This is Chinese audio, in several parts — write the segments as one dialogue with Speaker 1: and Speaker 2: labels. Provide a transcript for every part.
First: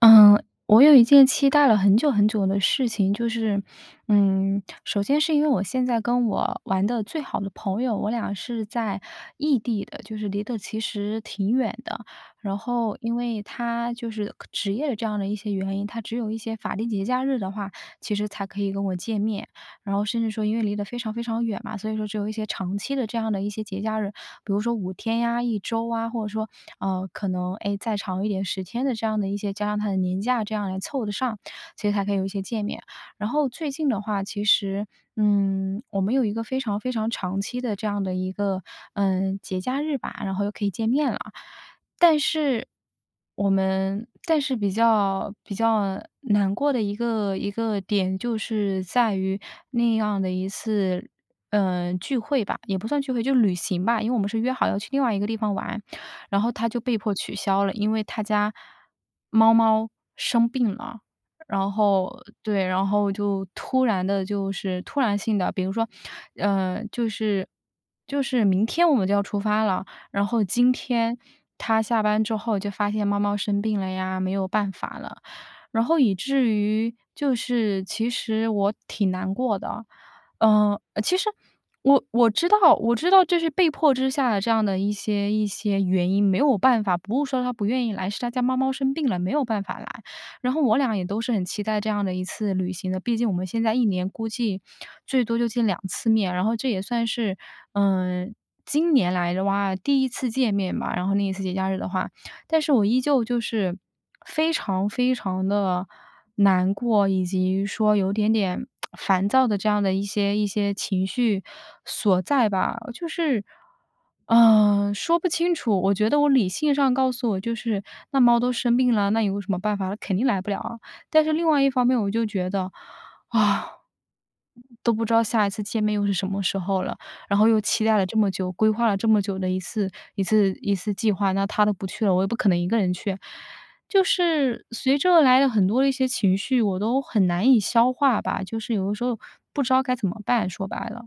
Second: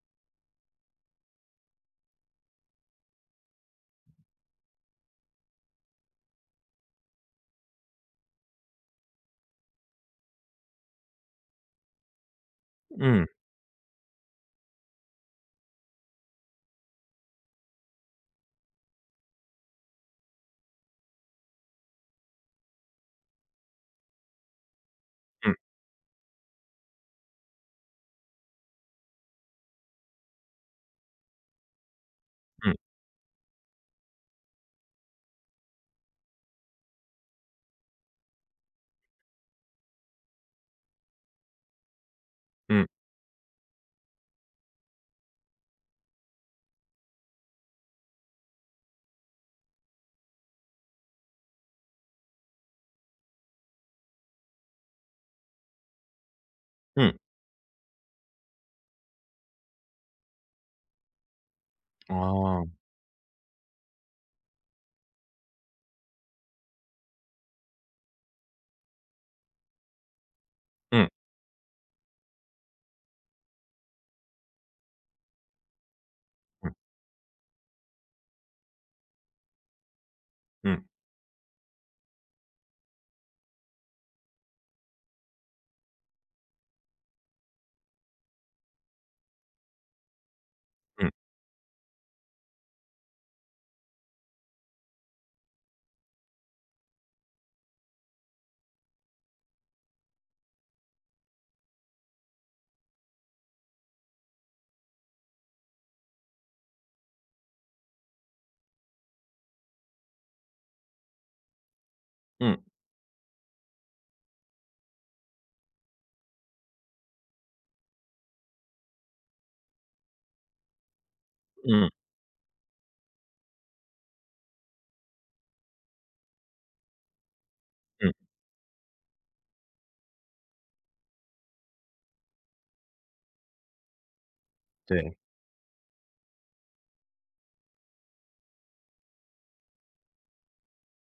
Speaker 1: 嗯，我有一件期待了很久的事情，就是，首先是因为我现在跟我玩的最好的朋友，我俩是在异地的，就是离得其实挺远的。然后因
Speaker 2: 嗯
Speaker 1: 为他就是职业的这样的一些原因，他只有一些法定节假日的话，其实才可以跟我见面。然后甚至说因为离得非常非常远嘛，所以说只有一些长期的这样的一些节假日，比如说五天呀、
Speaker 2: 嗯
Speaker 1: 一周啊，或者说，可能，哎，再长一点十天的这样的一些加上他的年假这样来凑得上，其实才可以有一些见
Speaker 2: 嗯
Speaker 1: 面。然后最近的话，其实，我们有一个非常非常长期的这样的一个，节假日吧，然后又可以见面了。但是
Speaker 2: 嗯
Speaker 1: 我们但是比较难过的一个点，就是在于那样的一次，聚会吧，也不算聚会，就旅行吧，因为我们是约好要去另外一个地方玩，然后他就被迫
Speaker 2: 嗯，
Speaker 1: 取消了，因为他家猫猫生病了。然
Speaker 2: 嗯
Speaker 1: 后对，
Speaker 2: 哦，
Speaker 1: 然后就突然的，就是突然性的，比如说，呃，就是就是明天我们就要出发了，然后今
Speaker 2: 嗯
Speaker 1: 天他下班之后就发现猫猫生病了呀，没有办法了，然后以至
Speaker 2: 嗯
Speaker 1: 于就是其实我挺难过的。
Speaker 2: 嗯
Speaker 1: 其实我知道，我知道这是被迫之下的这样的一些原因，没有办法，不是说他不愿意来，是他家猫猫生病了，没有办法来。然后我俩也
Speaker 2: 嗯
Speaker 1: 都是很期待这样的一次旅行的，毕竟我们现在一年估计最多就见两次面，然后这也算是，嗯，今年来的话第一次见面吧，然后那一次节假日的话，但是我依旧就是非常非常的难过，以及说有点点烦躁的这样的一些情绪所在
Speaker 2: 嗯
Speaker 1: 吧。就是，说不清楚，我觉得我理性上告诉我就是那猫都生病了，那有什么办法？肯定来不了啊。但是另外一方
Speaker 2: 嗯
Speaker 1: 面我就觉得，啊，都不知道下一次见面又是什么时候了，然后又期待了
Speaker 2: 嗯，
Speaker 1: 这么久，规划了这么久的一次计划，那他都不去了，我也不可能一个人去。就是随之
Speaker 2: 对。
Speaker 1: 而来的很多的一些情绪，我都很难以消化吧，就是有的时候不知道该怎么办，说白了。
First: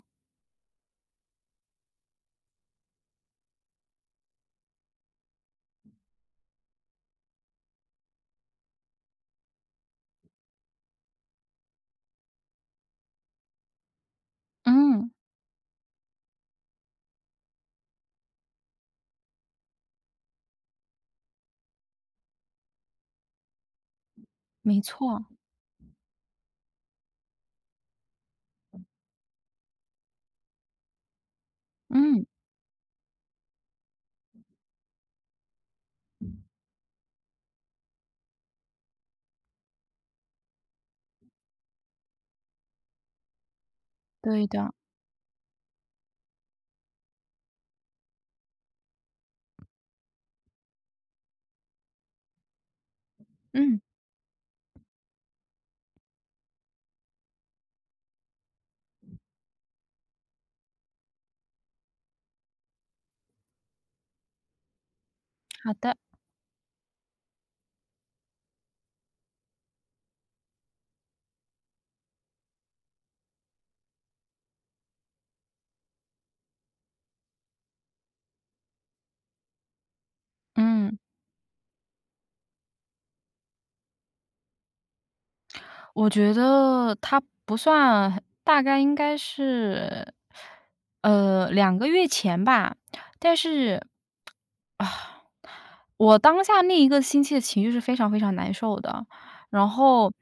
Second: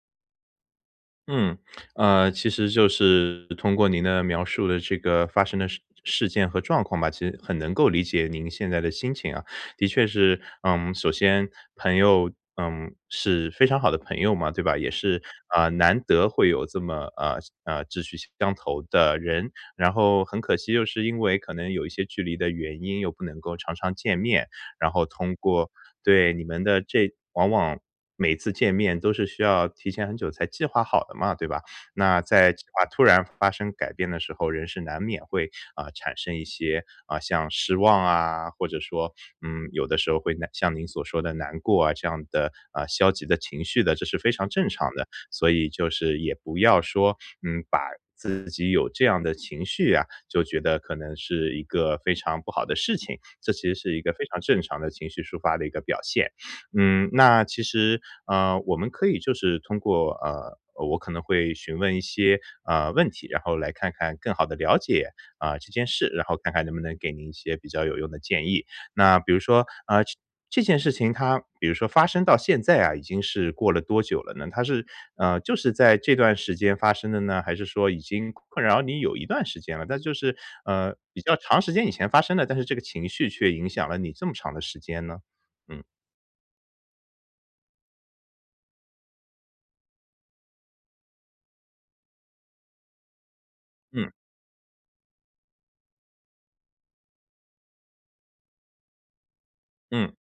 Speaker 2: 嗯，其实就是通过您的描述的这个发生的事件和状况吧，其实很能够理解您现在的心情啊。的确是，首先朋友，是非常好的朋友嘛，对吧？也
Speaker 1: 嗯，
Speaker 2: 是，啊，难得会有这么，志趣相投的人，然后很可惜，就是因为可能有一些距离的原因，又不能够常常见面，
Speaker 1: 没
Speaker 2: 然后
Speaker 1: 错，
Speaker 2: 通过对，你们的这往往每次见面都是需要提前很久才计划好的嘛，对吧？那
Speaker 1: 嗯，
Speaker 2: 在计划突然发生改变的时候，人是难免会产生一些像失望啊，或者说有的时候会难像您所说的难过啊这样的消极的情绪的，这是非
Speaker 1: 对
Speaker 2: 常正
Speaker 1: 的，
Speaker 2: 常的。所以就是也不要说，把自己有这样的情绪啊，就觉得可能是一个非常不好的事情，这其实
Speaker 1: 嗯，
Speaker 2: 是一个非常正常的情绪抒发的一个表现。那其实，我们可以就是通过，我可能会询问一些，问题，然后来看看更好的了解，啊，这
Speaker 1: 好
Speaker 2: 件
Speaker 1: 的。
Speaker 2: 事，然后看看能不能给您一些比较有用的建议。那比如说，这件事情它比如说发生到现在啊，已经是过了多久了呢？它是，就是在这段时间发生的呢，还是说已经困扰你有一段时间了，但就是，
Speaker 1: 嗯，
Speaker 2: 比较长时间以前发生的，但是这个情绪却影响了你这么长的时间呢？嗯，
Speaker 1: 我觉得他不算很，大概应该是，两个月前吧，但是
Speaker 2: 嗯，
Speaker 1: 我当下那一个星期的情绪是非常非常难受的，然后
Speaker 2: 嗯，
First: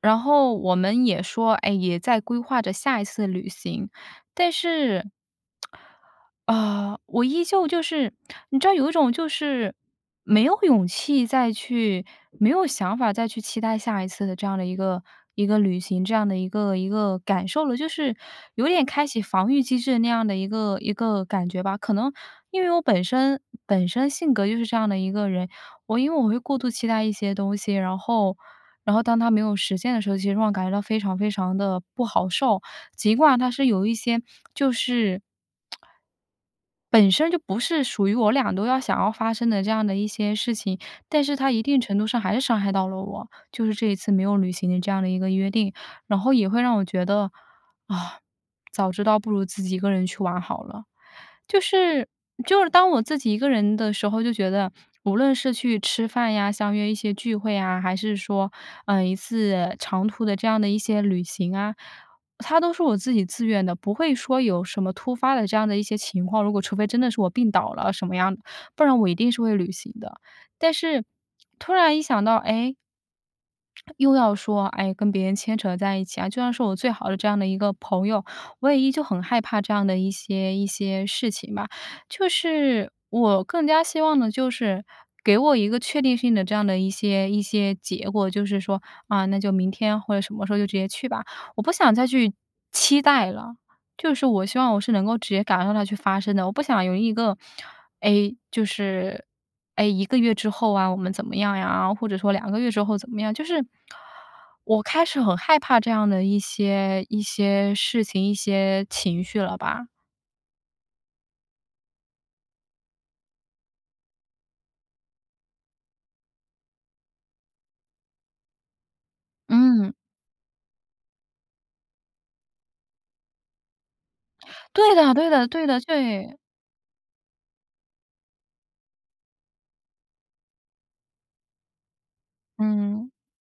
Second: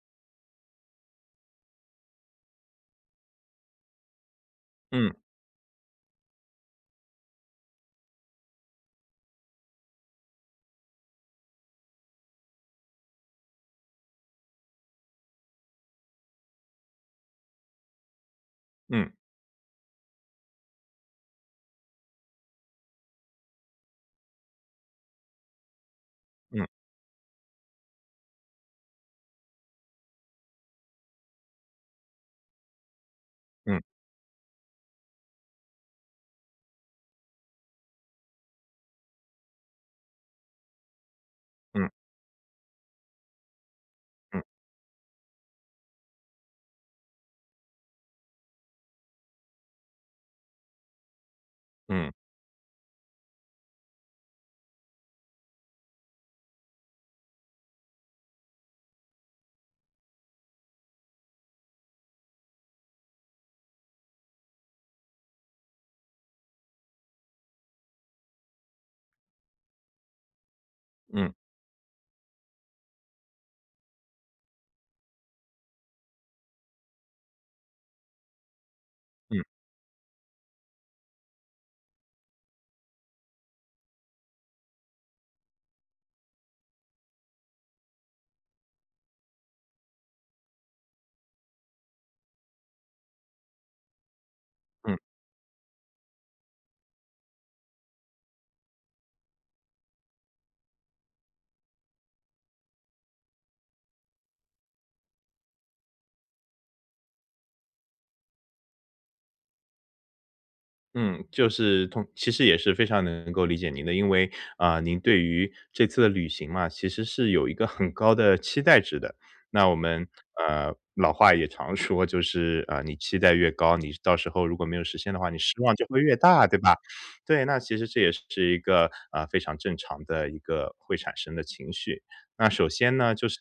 Speaker 1: 然后我们也说，哎，也在规划着下一次的旅行，但是
Speaker 2: 嗯，
Speaker 1: 啊，我依旧就是你知道有一种就是没有勇气再去，没有想法再去期待下一次的这样的一个旅行，这样的一个感受了，就是有点开
Speaker 2: 嗯，
Speaker 1: 启防御机制那样的一个感觉吧。可能因为我本身性格就是这样的一个人，因为我会过度期待一些东西，然后当他没有实现的时候，其实让我感觉到非常非常的不好受。尽管他是
Speaker 2: 嗯，
Speaker 1: 有一些就是本身就不是属于我俩都要想要发生的这样的一些事情，但是它一定
Speaker 2: 嗯，
Speaker 1: 程度上还是伤害到了我，就是这一次没有
Speaker 2: 嗯，嗯，
Speaker 1: 履行的这样的一个约定，然后也会让我觉得，啊，早知道不如自己一个人去玩好了。就
Speaker 2: 嗯，
Speaker 1: 是
Speaker 2: 嗯，
Speaker 1: 就是当我自己一个人的时候，就觉得无论是去吃饭呀、相约一些聚会啊，还是说，一次长途的这样的一些旅行啊，他都是我自己自愿的，不会说有什么突发的这样的一些情况，如果除非真的是我病倒了什么样的，不然我一定是会履行的。但是
Speaker 2: 嗯，嗯
Speaker 1: 突然一想到，哎。又要说，哎，跟别人牵扯在一起啊，就算是我最好的这样的一个朋友，我也依旧很
Speaker 2: 嗯。
Speaker 1: 害怕这样的一些事情吧。就是我更加希望的就是给我一个确定性的这样的一些结果，就是说啊，那就明天或者什么时候就直接去吧，我不想再去期待了。就是我希望我是能够直接感受到它去发生的，我不想有一个，哎，就是哎一个月之后啊，我们怎么样呀？或者说两个月之后怎么样？就是我开始很害怕这样的一些事情、一些情绪了吧。
Speaker 2: 嗯，就是同其实也是非常能够理解您的，因为，啊，您对于这次的旅行嘛，其实是有一个很高的期待值的。那我
Speaker 1: 嗯，
Speaker 2: 们，老话也常说，就是，啊，你期待越高，你到时候如果没有
Speaker 1: 对
Speaker 2: 实现
Speaker 1: 的
Speaker 2: 的
Speaker 1: 对
Speaker 2: 话，你
Speaker 1: 的
Speaker 2: 失
Speaker 1: 对
Speaker 2: 望
Speaker 1: 的，
Speaker 2: 就会越
Speaker 1: 对，
Speaker 2: 大，对吧？对，那其实这也是一个，啊，非常正常的一个会产生的情绪。那首先
Speaker 1: 嗯，
Speaker 2: 呢，就是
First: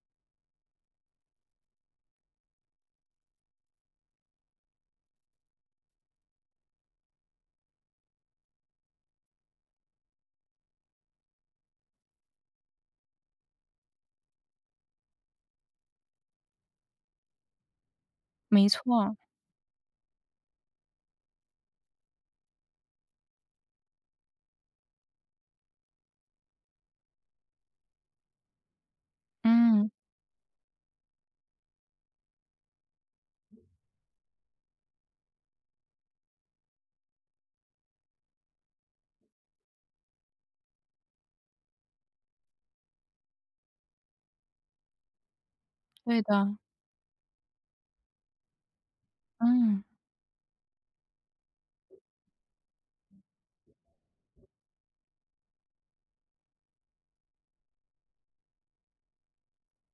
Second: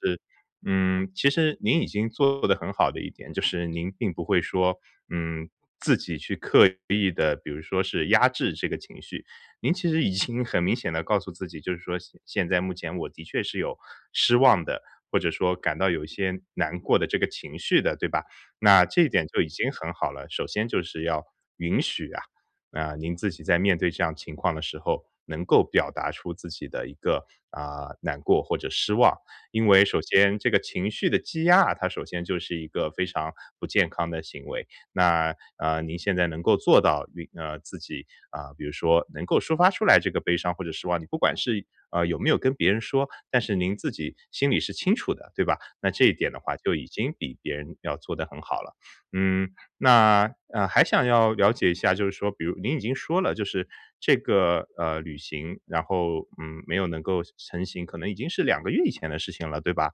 Speaker 2: 其实您已经做得很好的一点，就是您并不会说，嗯，自己去刻意的，比如说是压制这个情绪。您其实已经很明显的告诉自己，就是说现在目前我的确是有失望的，或者说感到有一些难过的这个情绪的，对吧？
Speaker 1: 没
Speaker 2: 那这一
Speaker 1: 错，
Speaker 2: 点就已经很好了。首先就是要允许啊，啊，您自己在面对这样情况的时候，能够表达出自己的一个，啊，难过或者失望。因为
Speaker 1: 嗯，
Speaker 2: 首先这个情绪的积压，它首先就是一个非常不健康的行为。那您现在能够做到自己啊、比如说能够抒发出来这个悲伤或者失望，你不管是有没有跟别人说，但是您自己心里是清楚的，对吧？那这一
Speaker 1: 对
Speaker 2: 点的
Speaker 1: 的，
Speaker 2: 话，就已经比别人要做得很好了。嗯，
Speaker 1: 嗯，
Speaker 2: 那，还想要了解一下，就是说，比如您已经说了，就是这个，旅行，然后，没有能够成行，可能已经是2个月以前的事情了，对吧？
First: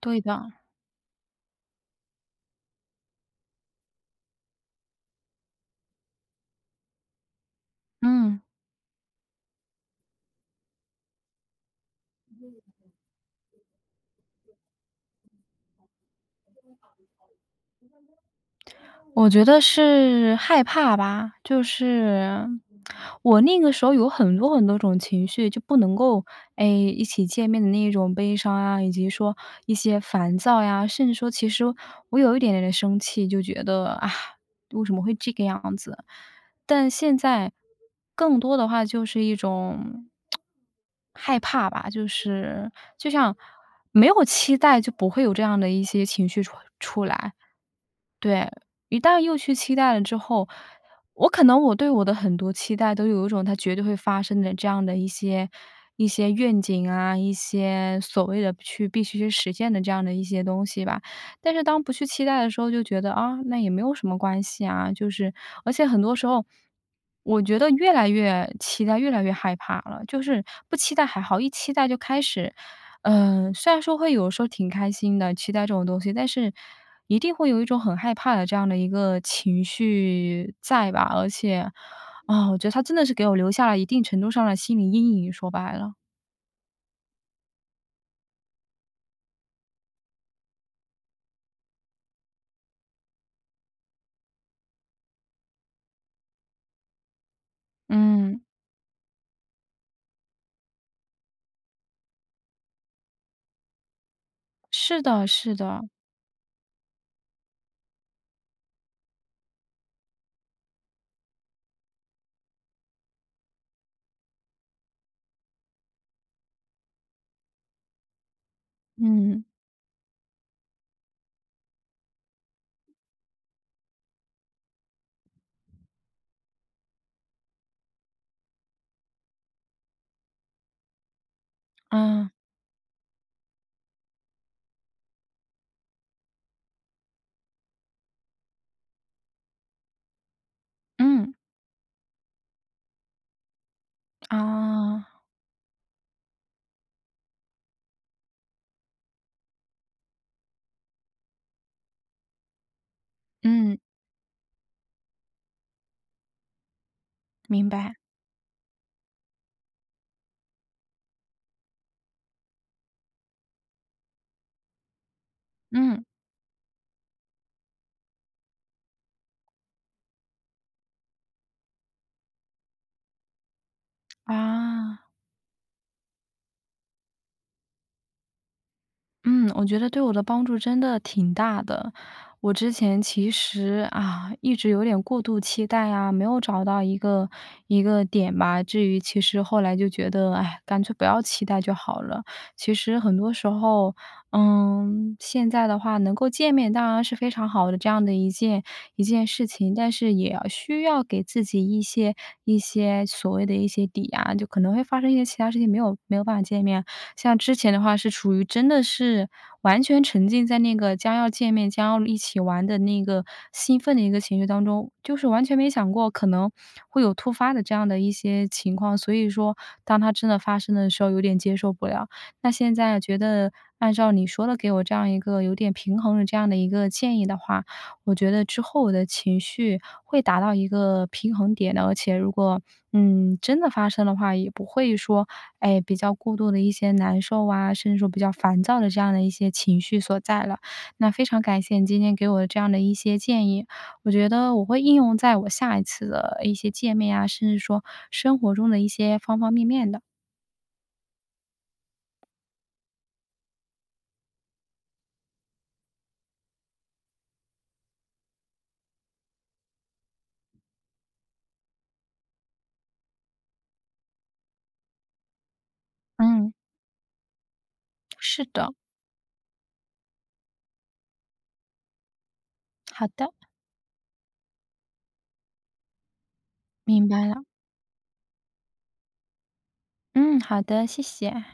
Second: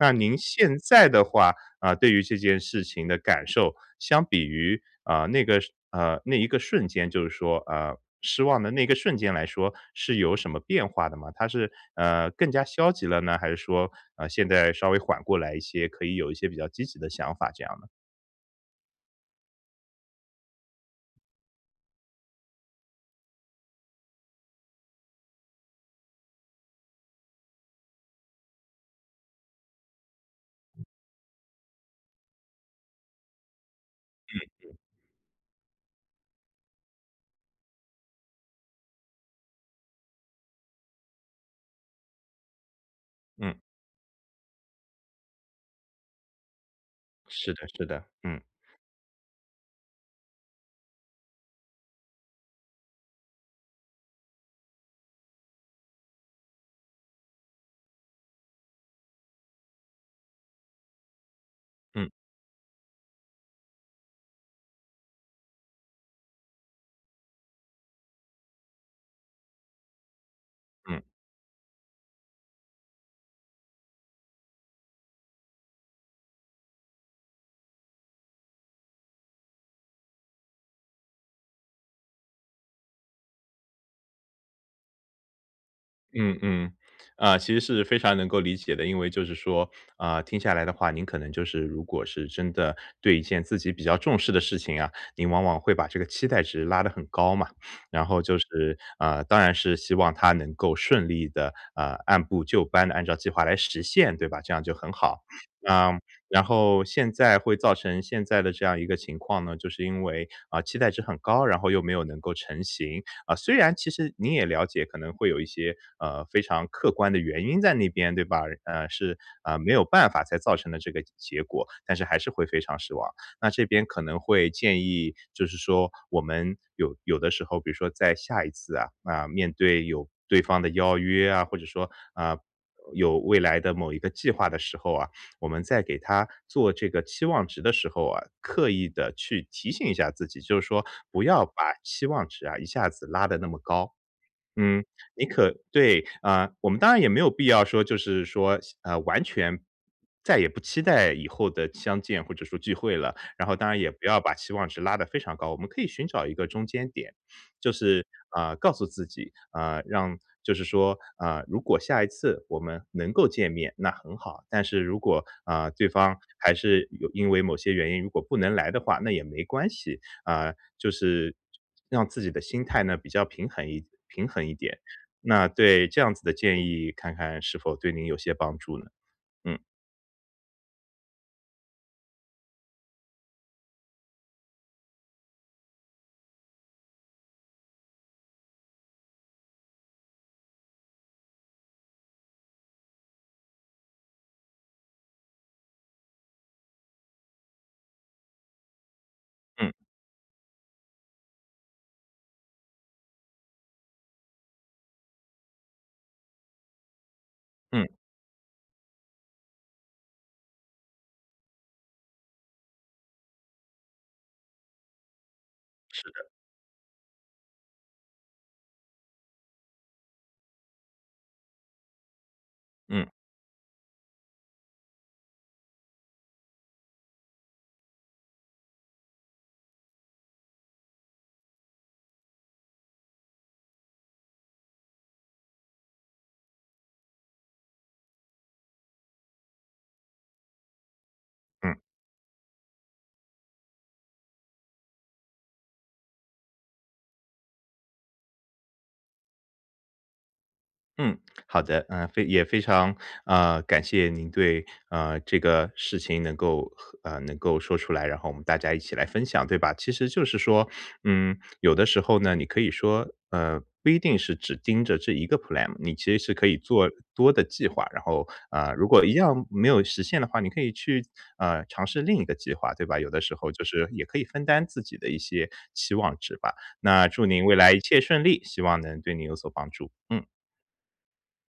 Speaker 2: 那
Speaker 1: 对
Speaker 2: 您
Speaker 1: 的，
Speaker 2: 现在的话，啊，对于这件事情的感受，相比于，啊，那个那一个瞬间，就是说，
Speaker 1: 嗯。
Speaker 2: 失望的那个瞬间来说，是有什么变化的吗？它是，更加消极了呢？还是说，现在稍微缓过来一些，可以有一些比较积极的想法这样呢？
Speaker 1: 我觉得是害怕吧，就是我那个时候有很多种情绪，就不能够，哎，一起见面的那一种悲伤啊，以及说一些烦躁呀，甚至说其实我有一点点的生气，就觉得啊，为什么会这个样子？但现在更多的话就是一种害怕吧，就是就像
Speaker 2: 嗯
Speaker 1: 没有期待，就不会有这样的一些情绪出来。
Speaker 2: 是的是的，嗯
Speaker 1: 对，一旦又去期待了之后，我可能对我的很多期待都有一种它绝对会发生的这样的一些愿景啊，一些所谓的去必须去实现的这样的一些东西吧。但是当不去
Speaker 2: 嗯
Speaker 1: 期待的时候，就觉得啊，那也没有什么关系啊，就是而且很多时候。我觉得越来越期待，越来越害怕了。就是不期
Speaker 2: 嗯
Speaker 1: 待还好，一期待就开始，虽然说会有时候挺开心的，期待这种东西，但是一定会有一种很害怕的这样的一个情绪在吧，而且，啊，我觉得他真的是给我留下了一定程度上的心理阴影，说白了。
Speaker 2: 嗯嗯，啊，其实是非常能够理解的。因为就是说，啊，听下来的话，您可能就是如果是真的对一件自己比较重视的事情啊，您往往会把这个期待值拉得很高嘛。然后就
Speaker 1: 嗯，
Speaker 2: 是，啊，当然是希望它能够顺利的，啊，按部就班的按照计划来实现，对吧？这样就很
Speaker 1: 是
Speaker 2: 好。
Speaker 1: 的是的，
Speaker 2: 嗯，然后现在会造成现在的这样一个情况呢，就是因为，啊，期待值很高，然后又没有能够成型，啊，虽然其实你也了解，可能会有一些非常客观的原因在那边，对吧？是
Speaker 1: 嗯，
Speaker 2: 啊、没有办法才造成的这个结果，但是还是会非常失望。那这边可能会建议，就是说我们有的时候，比如说在下一次啊、面对有对方的邀约啊，或者说
Speaker 1: 啊，
Speaker 2: 啊、有未来的某一个计划的时候啊，我们在给他做这个期望值的时候啊，刻意的去提醒一下自己，就是说不
Speaker 1: 嗯，
Speaker 2: 要把期望值啊，一下子拉得那么高。嗯，
Speaker 1: 啊。
Speaker 2: 你可对，啊，我们当然也没有必要说就是说，完全再也不期待以后的相见或者说聚会了，然后当
Speaker 1: 嗯，
Speaker 2: 然也不要把期望值拉得非常高，我们可以寻找一个中间点。
Speaker 1: 明
Speaker 2: 就
Speaker 1: 白，
Speaker 2: 是，啊，告诉自己，啊，让就是说，啊，如果下一次我们能够见面，那很好，但是如果，啊，对
Speaker 1: 嗯。
Speaker 2: 方还是有因为某些原因如果不能来的话，那也没关系。啊，就是让自己的心态呢比较平衡一点。
Speaker 1: 啊。
Speaker 2: 那对这样子的建议，看看是否对您有些帮助呢？
Speaker 1: 嗯，
Speaker 2: 嗯
Speaker 1: 我觉得对我的帮助真的挺大的。我之前其实啊，一直有点过度期待啊，没有找到一个点吧。至于其实后来就觉得，哎，干脆不要期待就好了。其实很多时候，嗯，现在的话能够见面，当然是非常好的这样的一件事
Speaker 2: 嗯
Speaker 1: 情，但是也要需要给自己一些所谓的一些底啊，就可能会发生一些其他事情没有办法见面，像之前的
Speaker 2: 嗯
Speaker 1: 话是处于真的是完全沉浸在那个将要见面、将要一起玩的那个兴奋的一个情绪当中，就是完全没想过可能会有突发的这样的一些情况，所以说当它真的发生的时候有点接受不了。那现在
Speaker 2: 嗯
Speaker 1: 觉得按照你说的给我这样一个有点平衡的这样的一个建议的话，我觉得之后我的情绪会达到一个平衡点的，而且如果，嗯，真的发生的话，也不会说，哎，比较过度的一些难受啊，甚至说比较烦躁的这样的一些情绪所在了。那非常感
Speaker 2: 嗯。
Speaker 1: 谢你今天给我这样的一些建议，我觉得我会应用在我下一次的一些见面啊，甚至说生活中的一些方方面面的。
Speaker 2: 嗯，好的，非常感谢您对这个事情能够说出来，然后我们大家一起来分享，对吧？其实就是说，有的时候呢，你可以说不一定是只盯着这一个 plan，你其实是可
Speaker 1: 嗯，
Speaker 2: 以做多的计划，然后
Speaker 1: 是的，
Speaker 2: 啊，如果一样没有实现的话，你可以去尝试另一个计划，对吧？
Speaker 1: 好
Speaker 2: 有的
Speaker 1: 的，
Speaker 2: 时候就是也可以分担自己的一些期望值吧。
Speaker 1: 明
Speaker 2: 那
Speaker 1: 白
Speaker 2: 祝
Speaker 1: 了。
Speaker 2: 您未来一切顺利，希望能对您有所帮助。嗯。
Speaker 1: 嗯，好的，谢谢。